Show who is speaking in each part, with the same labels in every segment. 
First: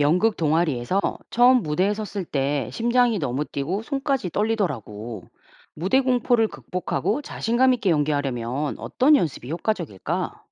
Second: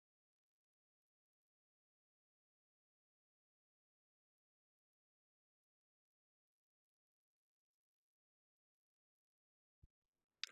Speaker 1: 연극 동아리에서 처음 무대에 섰을 때 심장이 너무 뛰고 손까지 떨리더라고. 무대 공포를 극복하고 자신감 있게 연기하려면 어떤 연습이 효과적일까?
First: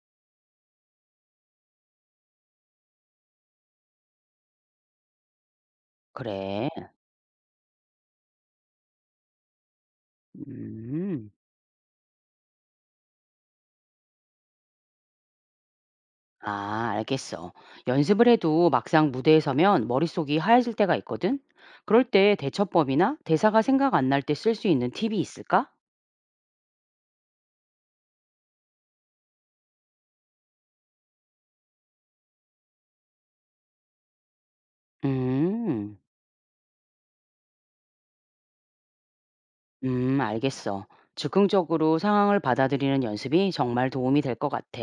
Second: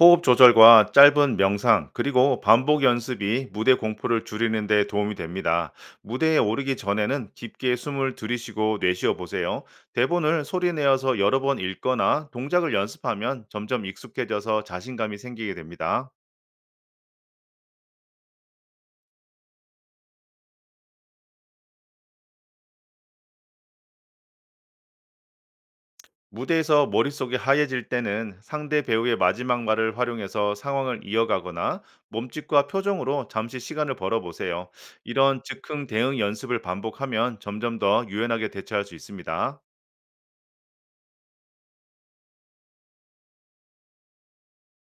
Speaker 2: 호흡 조절과 짧은 명상, 그리고 반복 연습이 무대 공포를 줄이는 데 도움이 됩니다. 무대에 오르기
Speaker 1: 그래.
Speaker 2: 전에는 깊게 숨을 들이쉬고 내쉬어 보세요. 대본을 소리 내어서
Speaker 1: 음.
Speaker 2: 여러 번 읽거나 동작을 연습하면 점점 익숙해져서 자신감이 생기게 됩니다.
Speaker 1: 아, 알겠어. 연습을 해도 막상 무대에 서면 머릿속이 하얘질 때가 있거든? 그럴 때 대처법이나 대사가 생각 안 날 때 쓸 수 있는 팁이 있을까?
Speaker 2: 무대에서 머릿속이 하얘질 때는 상대 배우의 마지막 말을 활용해서 상황을 이어가거나 몸짓과 표정으로 잠시 시간을 벌어보세요. 이런 즉흥
Speaker 1: 음.
Speaker 2: 대응 연습을 반복하면 점점 더 유연하게 대처할 수 있습니다.
Speaker 1: 알겠어. 즉흥적으로 상황을 받아들이는 연습이 정말 도움이 될 것 같아.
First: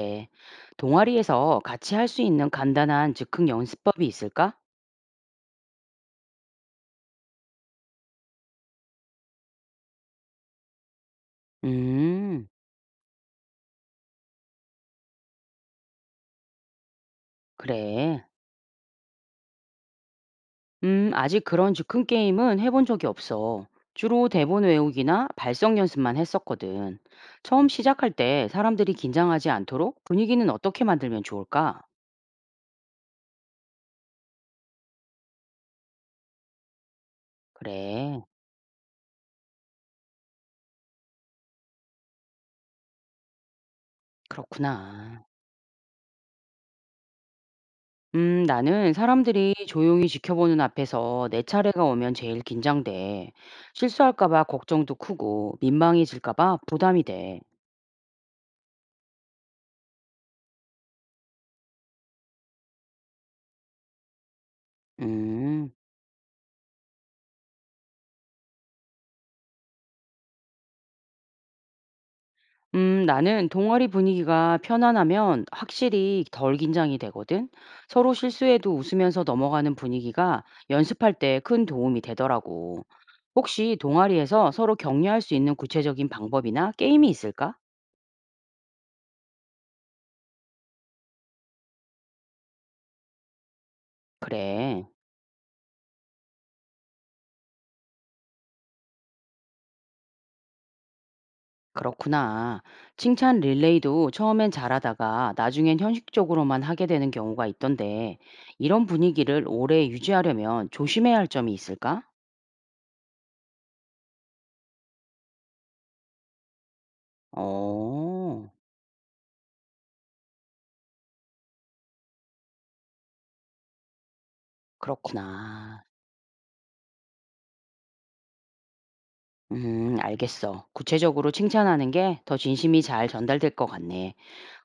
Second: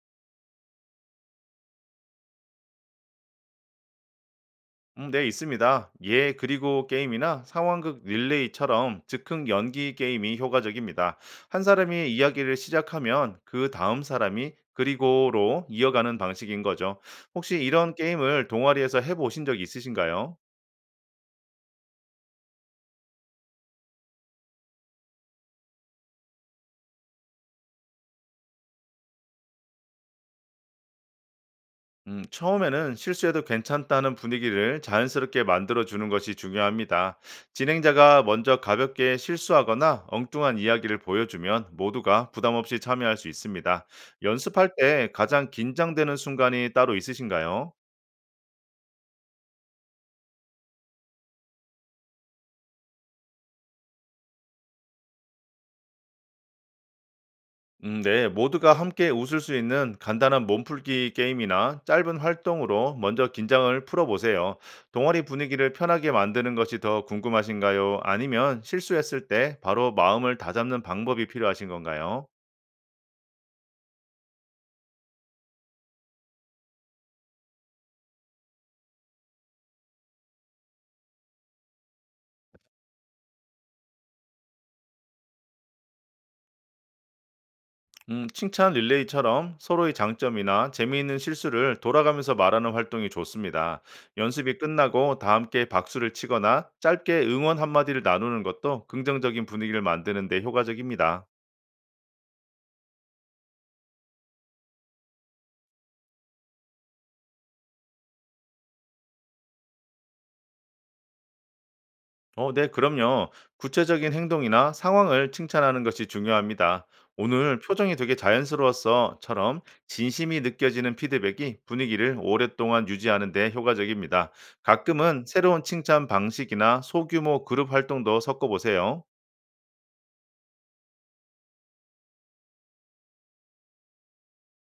Speaker 1: 동아리에서 같이 할 수 있는 간단한 즉흥 연습법이 있을까?
Speaker 2: 네, 있습니다. 예, 그리고 게임이나 상황극 릴레이처럼 즉흥 연기 게임이 효과적입니다. 한 사람이
Speaker 1: 음,
Speaker 2: 이야기를 시작하면 그 다음 사람이 그리고로 이어가는 방식인 거죠. 혹시 이런
Speaker 1: 그래.
Speaker 2: 게임을 동아리에서 해보신 적 있으신가요?
Speaker 1: 아직 그런 즉흥 게임은 해본 적이 없어. 주로 대본 외우기나 발성 연습만 했었거든. 처음 시작할 때 사람들이 긴장하지 않도록 분위기는 어떻게 만들면 좋을까?
Speaker 2: 처음에는 실수해도 괜찮다는 분위기를 자연스럽게 만들어주는 것이 중요합니다.
Speaker 1: 그래,
Speaker 2: 진행자가 먼저 가볍게 실수하거나 엉뚱한 이야기를 보여주면 모두가 부담 없이 참여할 수 있습니다. 연습할 때
Speaker 1: 그렇구나.
Speaker 2: 가장 긴장되는 순간이 따로 있으신가요?
Speaker 1: 나는 사람들이 조용히 지켜보는 앞에서 내 차례가 오면 제일 긴장돼. 실수할까 봐 걱정도 크고 민망해질까 봐 부담이 돼.
Speaker 2: 네, 모두가 함께 웃을 수 있는 간단한 몸풀기 게임이나 짧은 활동으로 먼저 긴장을 풀어보세요. 동아리
Speaker 1: 음,
Speaker 2: 분위기를 편하게 만드는 것이 더 궁금하신가요? 아니면 실수했을 때 바로 마음을 다잡는 방법이 필요하신 건가요?
Speaker 1: 나는 동아리 분위기가 편안하면 확실히 덜 긴장이 되거든. 서로 실수해도 웃으면서 넘어가는 분위기가 연습할 때 큰 도움이 되더라고. 혹시 동아리에서 서로 격려할 수 있는 구체적인 방법이나 게임이 있을까?
Speaker 2: 칭찬 릴레이처럼 서로의 장점이나 재미있는 실수를 돌아가면서 말하는 활동이 좋습니다. 연습이
Speaker 1: 그래.
Speaker 2: 끝나고 다 함께 박수를 치거나 짧게 응원 한마디를 나누는 것도 긍정적인 분위기를 만드는 데 효과적입니다.
Speaker 1: 그렇구나. 칭찬 릴레이도 처음엔 잘하다가 나중엔 형식적으로만 하게 되는 경우가 있던데, 이런 분위기를 오래 유지하려면 조심해야 할 점이 있을까?
Speaker 2: 어, 네, 그럼요. 구체적인 행동이나 상황을 칭찬하는 것이 중요합니다. 오늘 표정이 되게
Speaker 1: 어,
Speaker 2: 자연스러웠어.처럼 진심이 느껴지는 피드백이 분위기를 오랫동안 유지하는 데 효과적입니다. 가끔은 새로운
Speaker 1: 그렇구나.
Speaker 2: 칭찬 방식이나 소규모 그룹 활동도 섞어보세요.
Speaker 1: 알겠어. 구체적으로 칭찬하는 게 더 진심이 잘 전달될 것 같네.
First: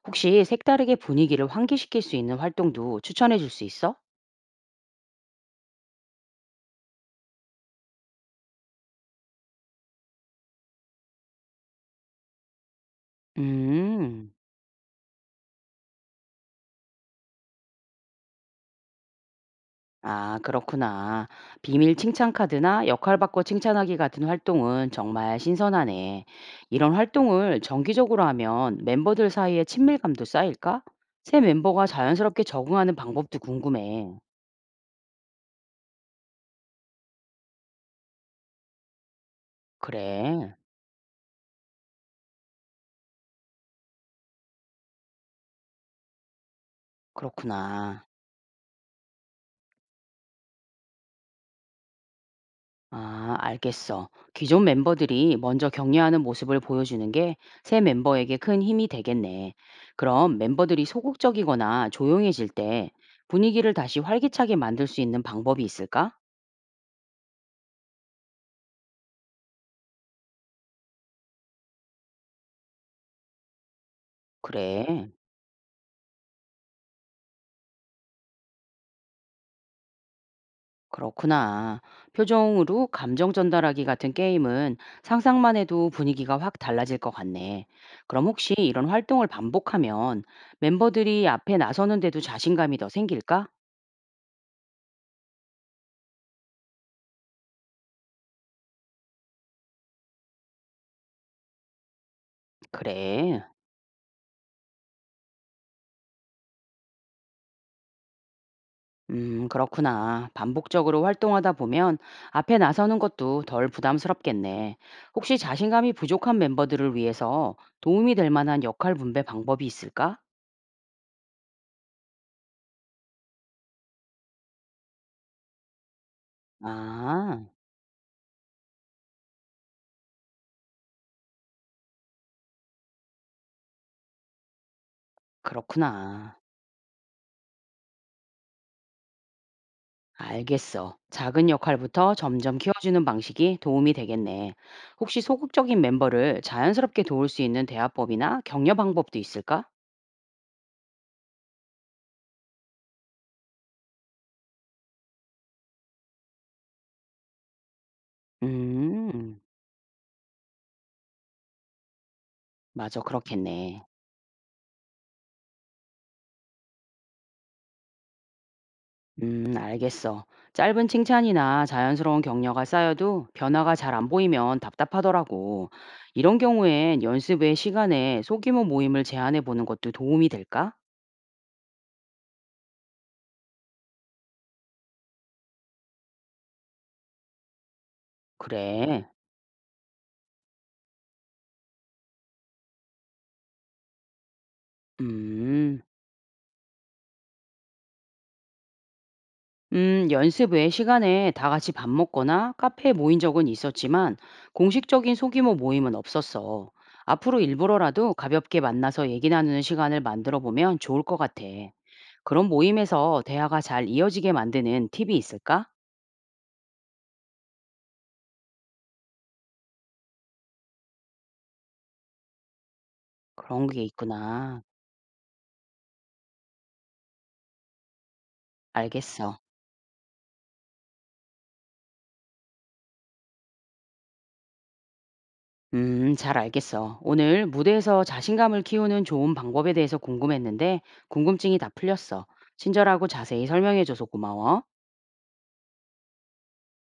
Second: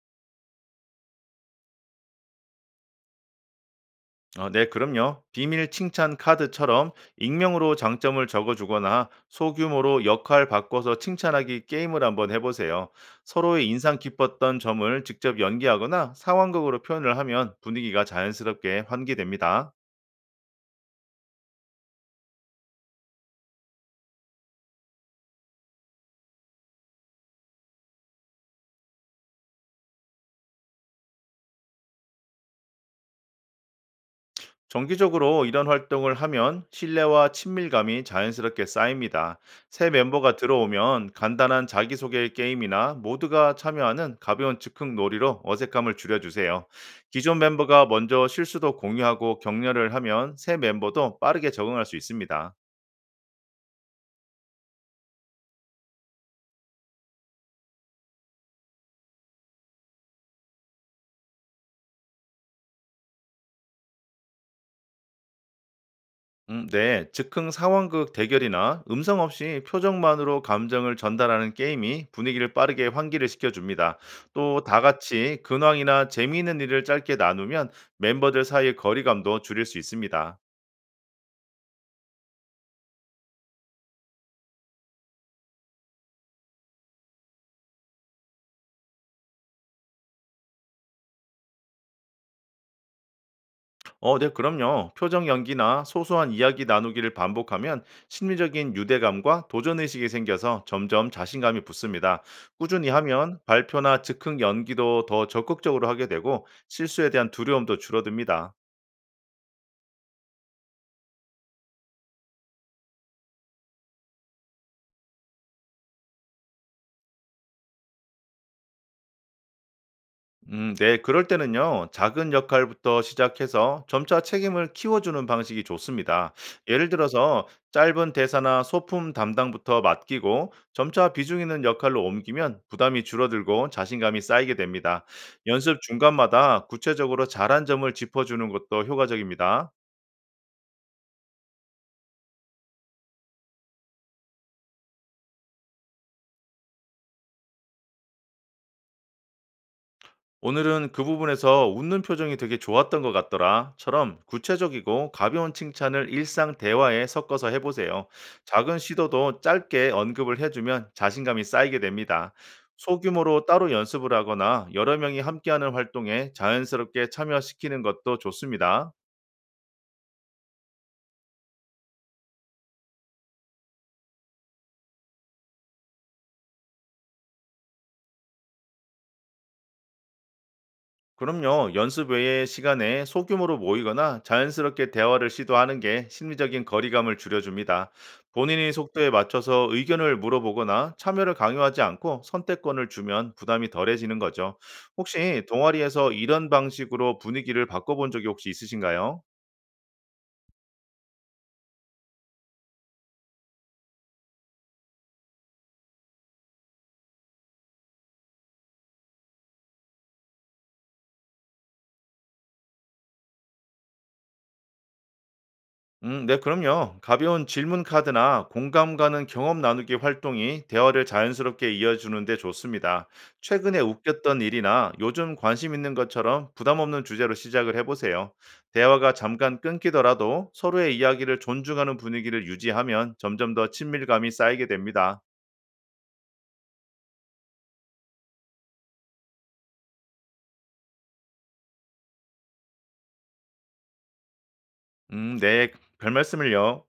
Speaker 1: 혹시 색다르게 분위기를 환기시킬 수 있는 활동도 추천해 줄 수 있어?
Speaker 2: 아, 네, 그럼요. 비밀 칭찬 카드처럼 익명으로 장점을 적어주거나 소규모로 역할 바꿔서 칭찬하기 게임을 한번 해보세요. 서로의 인상
Speaker 1: 음.
Speaker 2: 깊었던 점을 직접 연기하거나 상황극으로 표현을 하면 분위기가 자연스럽게 환기됩니다.
Speaker 1: 아, 그렇구나. 비밀 칭찬 카드나 역할 바꿔 칭찬하기 같은 활동은 정말 신선하네. 이런 활동을 정기적으로 하면 멤버들 사이에 친밀감도 쌓일까? 새 멤버가 자연스럽게 적응하는 방법도 궁금해.
Speaker 2: 정기적으로 이런 활동을 하면 신뢰와 친밀감이 자연스럽게 쌓입니다. 새 멤버가
Speaker 1: 그래,
Speaker 2: 들어오면 간단한 자기소개 게임이나 모두가 참여하는 가벼운 즉흥 놀이로 어색함을 줄여주세요. 기존 멤버가
Speaker 1: 그렇구나.
Speaker 2: 먼저 실수도 공유하고 격려를 하면 새 멤버도 빠르게 적응할 수 있습니다.
Speaker 1: 아, 알겠어. 기존 멤버들이 먼저 격려하는 모습을 보여주는 게 새 멤버에게 큰 힘이 되겠네. 그럼 멤버들이 소극적이거나 조용해질 때 분위기를 다시 활기차게 만들 수 있는 방법이 있을까?
Speaker 2: 네. 즉흥 상황극 대결이나 음성 없이 표정만으로 감정을 전달하는 게임이 분위기를 빠르게 환기를 시켜줍니다. 또 다
Speaker 1: 그래,
Speaker 2: 같이 근황이나 재미있는 일을 짧게 나누면 멤버들 사이의 거리감도 줄일 수 있습니다.
Speaker 1: 그렇구나. 표정으로 감정 전달하기 같은 게임은 상상만 해도 분위기가 확 달라질 것 같네. 그럼 혹시 이런 활동을 반복하면 멤버들이 앞에 나서는데도 자신감이 더 생길까?
Speaker 2: 어, 네, 그럼요. 표정 연기나 소소한 이야기 나누기를 반복하면 심리적인 유대감과 도전의식이 생겨서 점점 자신감이 붙습니다. 꾸준히 하면
Speaker 1: 그래.
Speaker 2: 발표나 즉흥 연기도 더 적극적으로 하게 되고 실수에 대한 두려움도 줄어듭니다.
Speaker 1: 그렇구나. 반복적으로 활동하다 보면 앞에 나서는 것도 덜 부담스럽겠네. 혹시 자신감이 부족한 멤버들을 위해서 도움이 될 만한 역할 분배 방법이 있을까?
Speaker 2: 네, 그럴 때는요, 작은 역할부터 시작해서 점차 책임을 키워주는 방식이 좋습니다. 예를 들어서
Speaker 1: 아,
Speaker 2: 짧은 대사나 소품 담당부터 맡기고 점차 비중 있는 역할로 옮기면 부담이 줄어들고 자신감이 쌓이게 됩니다. 연습
Speaker 1: 그렇구나.
Speaker 2: 중간마다 구체적으로 잘한 점을 짚어주는 것도 효과적입니다.
Speaker 1: 알겠어. 작은 역할부터 점점 키워주는 방식이 도움이 되겠네. 혹시 소극적인 멤버를 자연스럽게 도울 수 있는 대화법이나 격려 방법도 있을까?
Speaker 2: 오늘은 그 부분에서 웃는 표정이 되게 좋았던 것 같더라.처럼 구체적이고 가벼운 칭찬을 일상 대화에 섞어서 해보세요. 작은
Speaker 1: 음,
Speaker 2: 시도도 짧게 언급을 해주면 자신감이 쌓이게 됩니다.
Speaker 1: 맞아.
Speaker 2: 소규모로 따로
Speaker 1: 그렇겠네.
Speaker 2: 연습을 하거나 여러 명이 함께하는 활동에 자연스럽게 참여시키는 것도 좋습니다.
Speaker 1: 알겠어. 짧은 칭찬이나 자연스러운 격려가 쌓여도 변화가 잘 안 보이면 답답하더라고. 이런 경우엔 연습 외 시간에 소규모 모임을 제안해 보는 것도 도움이 될까?
Speaker 2: 그럼요. 연습 외의 시간에 소규모로 모이거나 자연스럽게 대화를 시도하는 게 심리적인 거리감을 줄여줍니다. 본인의
Speaker 1: 그래.
Speaker 2: 속도에 맞춰서 의견을 물어보거나 참여를 강요하지 않고 선택권을 주면 부담이 덜해지는 거죠. 혹시
Speaker 1: 음.
Speaker 2: 동아리에서 이런 방식으로 분위기를 바꿔본 적이 혹시 있으신가요?
Speaker 1: 연습 외 시간에 다 같이 밥 먹거나 카페에 모인 적은 있었지만 공식적인 소규모 모임은 없었어. 앞으로 일부러라도 가볍게 만나서 얘기 나누는 시간을 만들어 보면 좋을 것 같아. 그런 모임에서 대화가 잘 이어지게 만드는 팁이 있을까?
Speaker 2: 네, 그럼요. 가벼운 질문 카드나 공감 가는 경험 나누기 활동이 대화를 자연스럽게 이어주는 데 좋습니다.
Speaker 1: 그런
Speaker 2: 최근에
Speaker 1: 게
Speaker 2: 웃겼던
Speaker 1: 있구나.
Speaker 2: 일이나 요즘 관심 있는 것처럼 부담 없는 주제로 시작을 해보세요. 대화가
Speaker 1: 알겠어.
Speaker 2: 잠깐 끊기더라도 서로의 이야기를 존중하는 분위기를 유지하면 점점 더 친밀감이 쌓이게 됩니다.
Speaker 1: 잘 알겠어. 오늘 무대에서 자신감을 키우는 좋은 방법에 대해서 궁금했는데 궁금증이 다 풀렸어. 친절하고 자세히 설명해줘서 고마워.
Speaker 2: 네, 별 말씀을요.